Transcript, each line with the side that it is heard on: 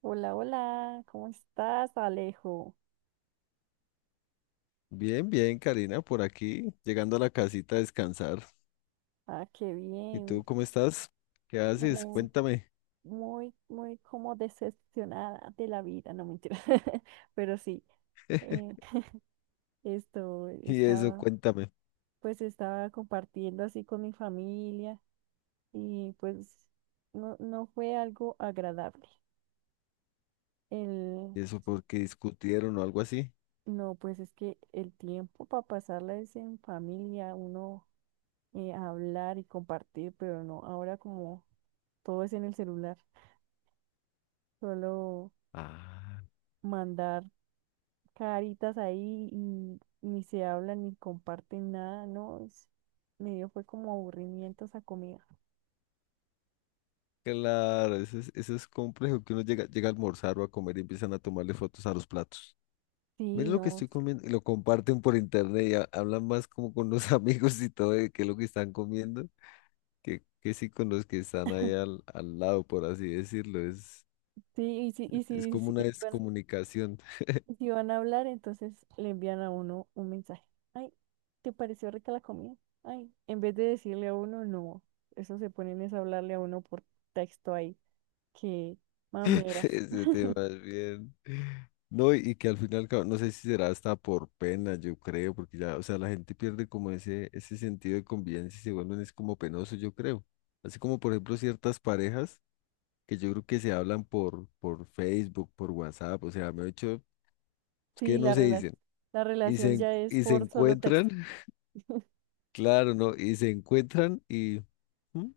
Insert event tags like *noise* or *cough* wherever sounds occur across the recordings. right: Hola, hola, ¿cómo estás, Alejo?
left: Bien, bien, Karina, por aquí, llegando a la casita a descansar.
right: Ah, qué
left: ¿Y tú
right: bien.
left: cómo estás? ¿Qué haces?
right: Muy,
left: Cuéntame.
right: muy, muy como decepcionada de la vida, no mentira. *laughs* Pero sí, eh,
left: *laughs*
right: esto
left: Y eso,
right: estaba,
left: cuéntame.
right: pues estaba compartiendo así con mi familia y pues no, no fue algo agradable. El,
left: ¿Y eso porque discutieron o algo así?
right: no, pues es que el tiempo para pasarla es en familia, uno hablar y compartir, pero no, ahora como todo es en el celular. Solo
left: Ah,
right: mandar caritas ahí y ni se hablan ni comparten nada, ¿no? Me dio fue como aburrimiento esa comida.
left: claro, eso es complejo, que uno llega, llega a almorzar o a comer y empiezan a tomarle fotos a los platos.
right: Sí,
left: Miren lo que
right: no.
left: estoy comiendo y lo comparten por internet y hablan más como con los *laughs* amigos y todo de qué es lo que están comiendo que sí con los que están ahí al lado, por así decirlo.
right: Sí,
left: Es como una descomunicación.
right: y si van a hablar, entonces le envían a uno un mensaje. Ay, ¿te pareció rica la comida? Ay, en vez de decirle a uno, no. Eso se ponen es a hablarle a uno por texto ahí. Que
left: *laughs*
right: mameras.
left: Ese
right: *laughs*
left: tema es bien. No, y que al final, cabo, no sé si será hasta por pena, yo creo, porque ya, o sea, la gente pierde como ese sentido de convivencia y se vuelven es como penoso, yo creo. Así como, por ejemplo, ciertas parejas que yo creo que se hablan por Facebook, por WhatsApp, o sea, me he hecho, es que
right: Sí,
left: no se dicen.
right: la relación ya es
left: Y se
right: por solo
left: encuentran,
right: texto.
left: *laughs* claro, ¿no? Y se encuentran y... ¿Mm?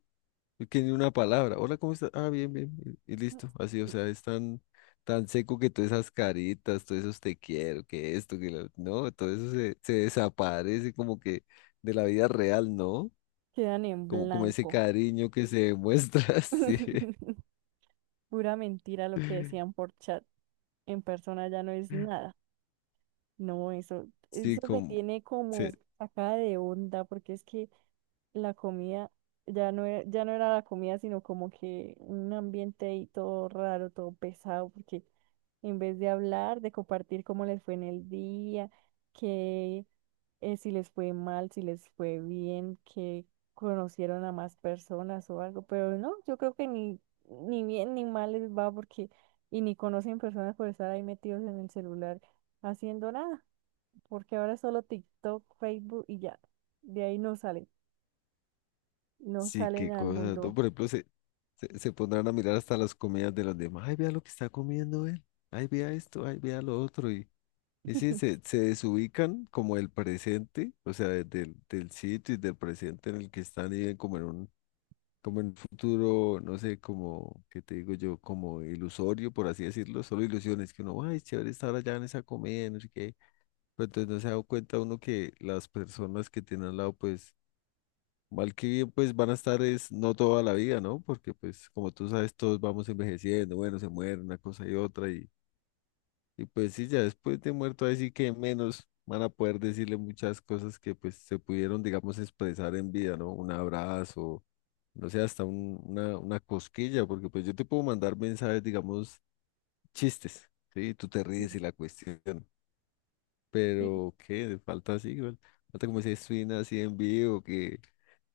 left: Es que ni una palabra. Hola, ¿cómo estás? Ah, bien, bien. Y listo. Así, o sea, es tan, tan seco que todas esas caritas, todos esos te quiero, que esto, que lo... No, todo eso se desaparece como que de la vida real, ¿no?
right: Quedan en
left: Como, como ese
right: blanco.
left: cariño que se demuestra, *laughs* sí.
right: *laughs* Pura mentira lo que decían por chat. En persona ya no es nada. No, eso,
left: Sí,
right: eso me
left: como...
right: tiene como
left: se-
right: sacada de onda porque es que la comida ya no era la comida, sino como que un ambiente ahí todo raro, todo pesado, porque en vez de hablar, de compartir cómo les fue en el día, que si les fue mal, si les fue bien, que conocieron a más personas o algo, pero no, yo creo que ni bien ni mal les va porque y ni conocen personas por estar ahí metidos en el celular haciendo nada, porque ahora es solo TikTok, Facebook y ya, de ahí no salen no
left: sí,
right: salen
left: qué
right: al
left: cosa, ¿no?
right: mundo.
left: Por ejemplo, se pondrán a mirar hasta las comidas de los demás. Ay, vea lo que está comiendo él. Ay, vea esto, ay, vea lo otro. Y sí, se desubican como el presente, o sea, del sitio y del presente en el que están y ven como en un futuro, no sé, como, ¿qué te digo yo? Como ilusorio, por así decirlo, solo ilusiones, que uno, ay, chévere estar allá en esa comida, no sé qué, pero entonces no se da cuenta uno que las personas que tienen al lado, pues, mal que bien, pues van a estar es no toda la vida, ¿no? Porque pues, como tú sabes, todos vamos envejeciendo, bueno, se muere una cosa y otra y pues sí, ya después de muerto, así que menos van a poder decirle muchas cosas que pues se pudieron, digamos, expresar en vida, ¿no? Un abrazo, no sé, hasta una cosquilla, porque pues yo te puedo mandar mensajes, digamos, chistes, ¿sí? Tú te
right: Y-
left: ríes y la cuestión, pero ¿qué? Falta así, igual, falta como ese swing así en vivo,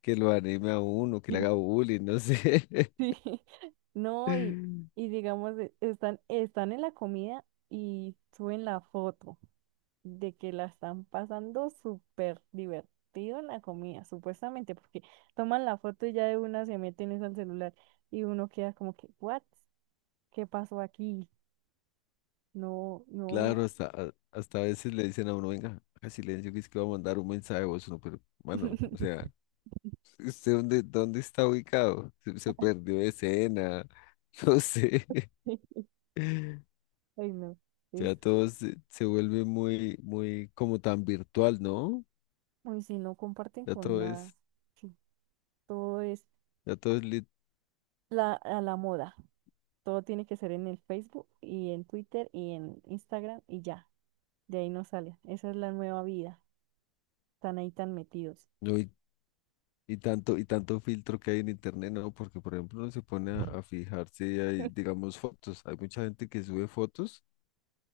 left: que lo anime a uno, que le haga
right: *laughs*
left: bullying, no sé. *laughs*
right: sí. No, y digamos, están en la comida y suben la foto de que la están pasando súper divertido en la comida, supuestamente, porque toman la foto y ya de una se meten es al celular y uno queda como que, ¿what? ¿Qué pasó aquí? No, no.
left: Claro, hasta, hasta a veces le dicen a uno, venga, haga silencio, que es que va a mandar un mensaje de voz, uno, pero, bueno, o
right: *laughs*
left: sea... ¿Usted dónde está ubicado? Se perdió de escena, *laughs* no sé.
right: Ay, no. Es,
left: Ya todo se vuelve muy, muy como tan virtual, ¿no?
right: uy, si no comparten
left: Ya
right: con
left: todo
right: nada,
left: es,
right: sí, todo es
left: ya todo es
right: a la moda. Todo tiene que ser en el Facebook y en Twitter y en Instagram y ya. De ahí no sale. Esa es la nueva vida. Están ahí tan metidos.
left: no, y tanto filtro que hay en internet, ¿no? Porque, por ejemplo, uno se pone a fijarse y hay,
right: *laughs*
left: digamos, fotos. Hay mucha gente que sube fotos,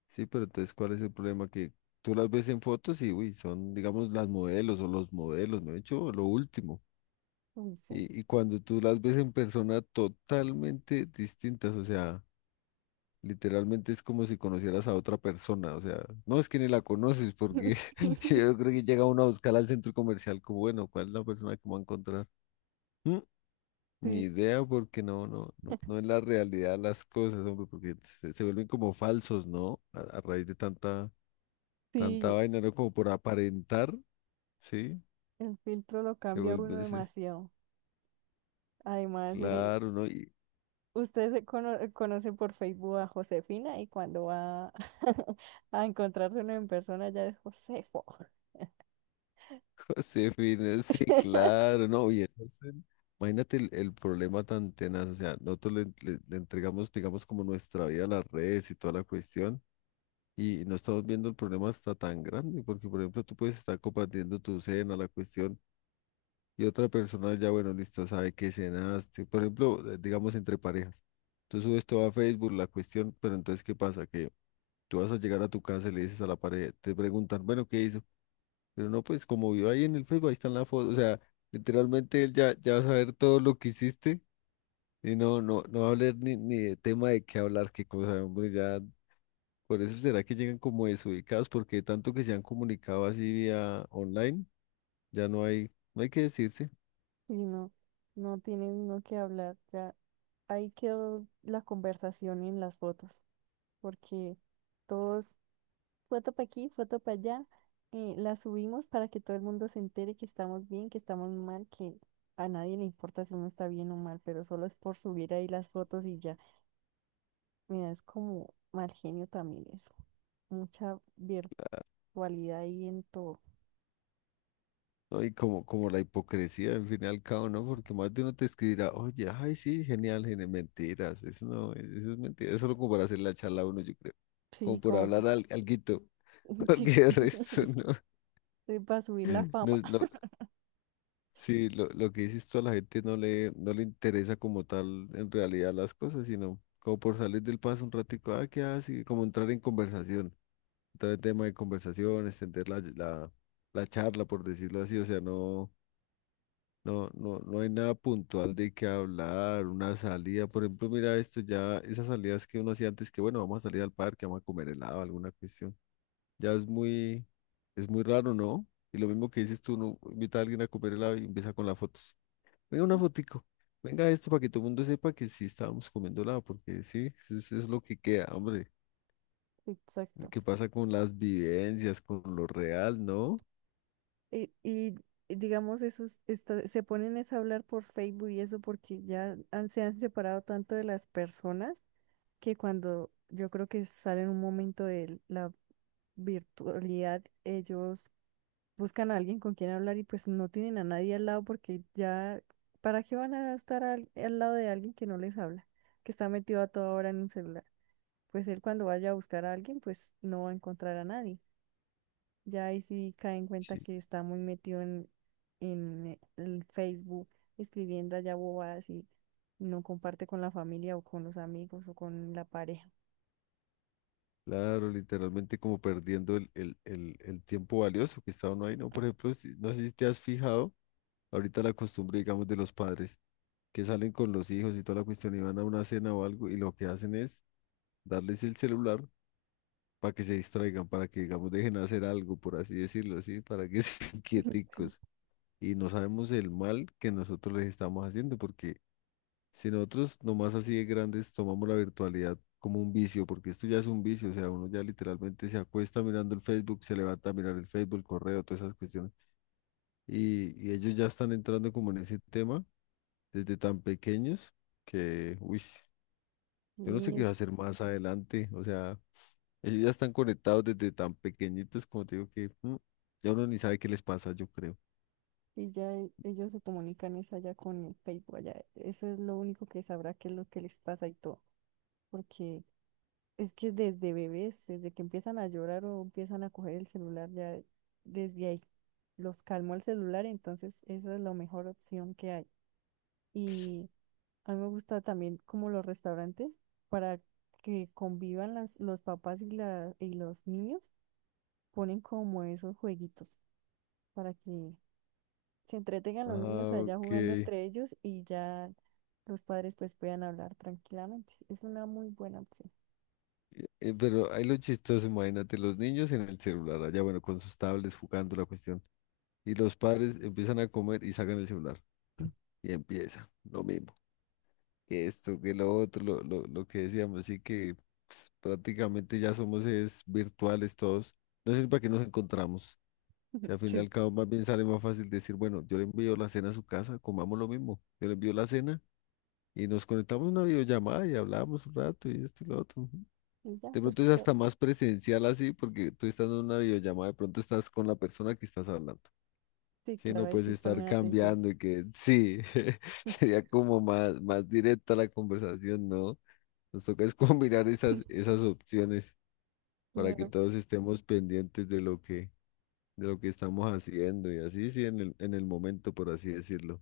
left: sí, pero entonces, ¿cuál es el problema? Que tú las ves en fotos y, uy, son, digamos, las modelos o los modelos, ¿no? De hecho, lo último.
right: Uy, sí.
left: Y cuando tú las ves en persona totalmente distintas, o sea, literalmente es como si conocieras a otra persona, o sea, no es que ni la conoces, porque *laughs*
right: *laughs*
left: yo creo que llega uno a buscar al centro comercial como, bueno, ¿cuál es la persona que me va a encontrar? Mm, ni
right: Sí,
left: idea, porque no es la realidad las cosas, hombre, porque se vuelven como falsos, ¿no? A raíz de tanta, tanta
right: sí,
left: vaina, ¿no? Como por aparentar, ¿sí?
right: el filtro lo
left: Se
right: cambia
left: vuelve,
right: uno
left: ese-
right: demasiado. Además,
left: claro, ¿no?
right: usted se conoce por Facebook a Josefina y cuando va *laughs* a encontrarse uno en persona ya es Josefo.
left: Josefina, sí,
right: *laughs*
left: claro, no, y entonces, imagínate el problema tan tenaz, o sea, nosotros le entregamos, digamos, como nuestra vida a las redes y toda la cuestión, y no estamos viendo el problema hasta tan grande, porque, por ejemplo, tú puedes estar compartiendo tu cena, la cuestión, y otra persona ya, bueno, listo, sabe que cenaste, por ejemplo, digamos, entre parejas, tú subes todo a Facebook, la cuestión, pero entonces, ¿qué pasa? Que tú vas a llegar a tu casa y le dices a la pareja, te preguntan, bueno, ¿qué hizo? Pero no, pues como vio ahí en el Facebook, ahí están las fotos. O sea, literalmente él ya, ya va a saber todo lo que hiciste y no va a hablar ni de tema de qué hablar, qué cosa, hombre, ya. Por eso será que llegan como desubicados, porque tanto que se han comunicado así vía online, ya no hay, no hay que decirse.
right: Y no, no tiene uno que hablar. Ya ahí quedó la conversación en las fotos. Porque todos, foto para aquí, foto para allá, la subimos para que todo el mundo se entere que estamos bien, que estamos mal, que a nadie le importa si uno está bien o mal, pero solo es por subir ahí las fotos y ya. Mira, es como mal genio también eso, mucha virtualidad ahí en todo.
left: ¿No? Y como, como la hipocresía, al fin y al cabo, ¿no? Porque más de uno te escribirá, oye, ay, sí, genial, genial, mentiras, eso no, eso es mentira, eso es solo como para hacer la charla a uno, yo creo,
right: Sí,
left: como por
right: como,
left: hablar alguito, *laughs*
right: *laughs* sí,
left: porque el resto no.
right: *laughs* para subir la
left: No
right: fama.
left: es lo, sí, lo que dices tú a la gente no le interesa como tal en realidad las cosas, sino como por salir del paso un ratico, ah, ¿qué hace? Como entrar en conversación, entrar en tema de conversación, extender la charla, por decirlo así, o sea, no, no hay nada puntual de qué hablar, una salida, por ejemplo, mira esto ya, esas salidas que uno hacía antes, que bueno, vamos a salir al parque, vamos a comer helado, alguna cuestión. Ya es muy raro, ¿no? Y lo mismo que dices tú, no invita a alguien a comer helado y empieza con las fotos. Venga, una fotico. Venga esto para que todo el mundo sepa que sí estábamos comiendo helado, porque sí, eso es lo que queda, hombre.
right: Exacto.
left: ¿Qué pasa con las vivencias, con lo real, no?
right: Y, digamos, esos se ponen es a hablar por Facebook y eso porque se han separado tanto de las personas que cuando yo creo que salen un momento de la virtualidad, ellos buscan a alguien con quien hablar y pues no tienen a nadie al lado porque ya, ¿para qué van a estar al lado de alguien que no les habla, que está metido a toda hora en un celular? Pues él cuando vaya a buscar a alguien, pues no va a encontrar a nadie. Ya ahí sí cae en cuenta
left: Sí,
right: que está muy metido en el Facebook, escribiendo allá bobadas y no comparte con la familia o con los amigos o con la pareja.
left: claro, literalmente como perdiendo el tiempo valioso que está uno ahí, ¿no? Por ejemplo, no sé si te has fijado, ahorita la costumbre, digamos, de los padres que salen con los hijos y toda la cuestión y van a una cena o algo y lo que hacen es darles el celular para que se distraigan, para que, digamos, dejen hacer algo, por así decirlo, ¿sí? Para que *laughs* sean
right: *laughs* Sí.
left: quieticos. Y no sabemos el mal que nosotros les estamos haciendo, porque si nosotros nomás así de grandes tomamos la virtualidad como un vicio, porque esto ya es un vicio, o sea, uno ya literalmente se acuesta mirando el Facebook, se levanta a mirar el Facebook, el correo, todas esas cuestiones. Y ellos ya están entrando como en ese tema desde tan pequeños que, uy, yo no sé qué
right: Y,
left: va a hacer más adelante, o sea... Ellos ya están conectados desde tan pequeñitos, como te digo, que ya uno ni sabe qué les pasa, yo creo.
right: y ya ellos se comunican es allá con el Facebook, allá. Eso es lo único que sabrá qué es lo que les pasa y todo. Porque es que desde bebés, desde que empiezan a llorar o empiezan a coger el celular, ya desde ahí los calmó el celular, entonces esa es la mejor opción que hay. Y a mí me gusta también como los restaurantes para que convivan los papás y los niños, ponen como esos jueguitos para que se entretengan los niños
left: Ah,
right: allá
left: ok.
right: jugando entre ellos y ya los padres pues puedan hablar tranquilamente. Es una muy buena opción.
left: Pero ahí lo chistoso, imagínate, los niños en el celular, allá bueno, con sus tablets jugando la cuestión, y los padres empiezan a comer y sacan el celular, ¿no? Y empieza lo mismo, que esto, que lo otro, lo que decíamos, así que pues, prácticamente ya somos es virtuales todos, no sé para qué nos encontramos. Si al fin y
right: Sí.
left: al cabo más bien sale más fácil decir, bueno, yo le envío la cena a su casa, comamos lo mismo. Yo le envío la cena y nos conectamos a una videollamada y hablamos un rato y esto y lo otro. Ujú.
right: Y ya
left: De
right: pues
left: pronto es
right: so-
left: hasta más presencial así porque tú estás en una videollamada, de pronto estás con la persona que estás hablando.
right: sí,
left: Sí,
right: claro,
left: no
right: ahí
left: puedes
right: sí
left: estar
right: ponen atención.
left: cambiando y que sí, *laughs*
right: *laughs*
left: sería como más, más directa la conversación, ¿no? Nos toca es *laughs* combinar esas, esas opciones para que
right: Claro,
left: todos estemos pendientes de lo que estamos haciendo y así, sí, en el momento, por así decirlo.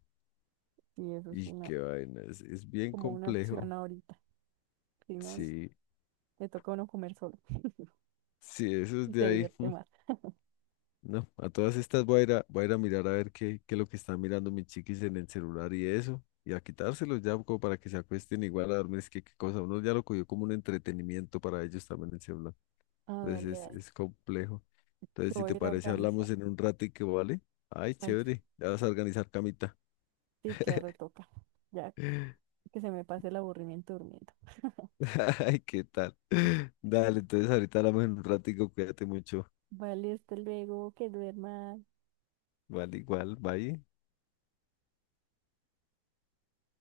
right: y eso es
left: Y
right: una
left: qué vaina, es bien
right: como una opción
left: complejo.
right: ahorita. Si no,
left: Sí,
right: le toca a uno comer solo. *laughs*
left: sí, eso es de
right: Se
left: ahí. *laughs*
right: divierte más.
left: No, a todas estas voy a ir a mirar a ver qué es lo que están mirando mis chiquis en el celular y eso, y a quitárselos ya como para que se acuesten igual a dormir. Es que qué cosa, uno ya lo cogió como un entretenimiento para ellos también el celular.
right: Ah, dale,
left: Entonces
right: dale.
left: es complejo. Entonces,
right: Yo
left: si
right: voy a
left: te
right: ir a
left: parece,
right: organizar.
left: hablamos en un ratico, ¿vale? Ay,
right: Vale,
left: chévere, ya vas a organizar camita.
right: sí, claro, toca. Ya
left: *laughs*
right: que se me pase el aburrimiento durmiendo.
left: *laughs* Ay, ¿qué tal? Dale, entonces ahorita hablamos en un ratico, cuídate mucho.
right: Vale, hasta luego, que duermas.
left: Vale, igual, bye.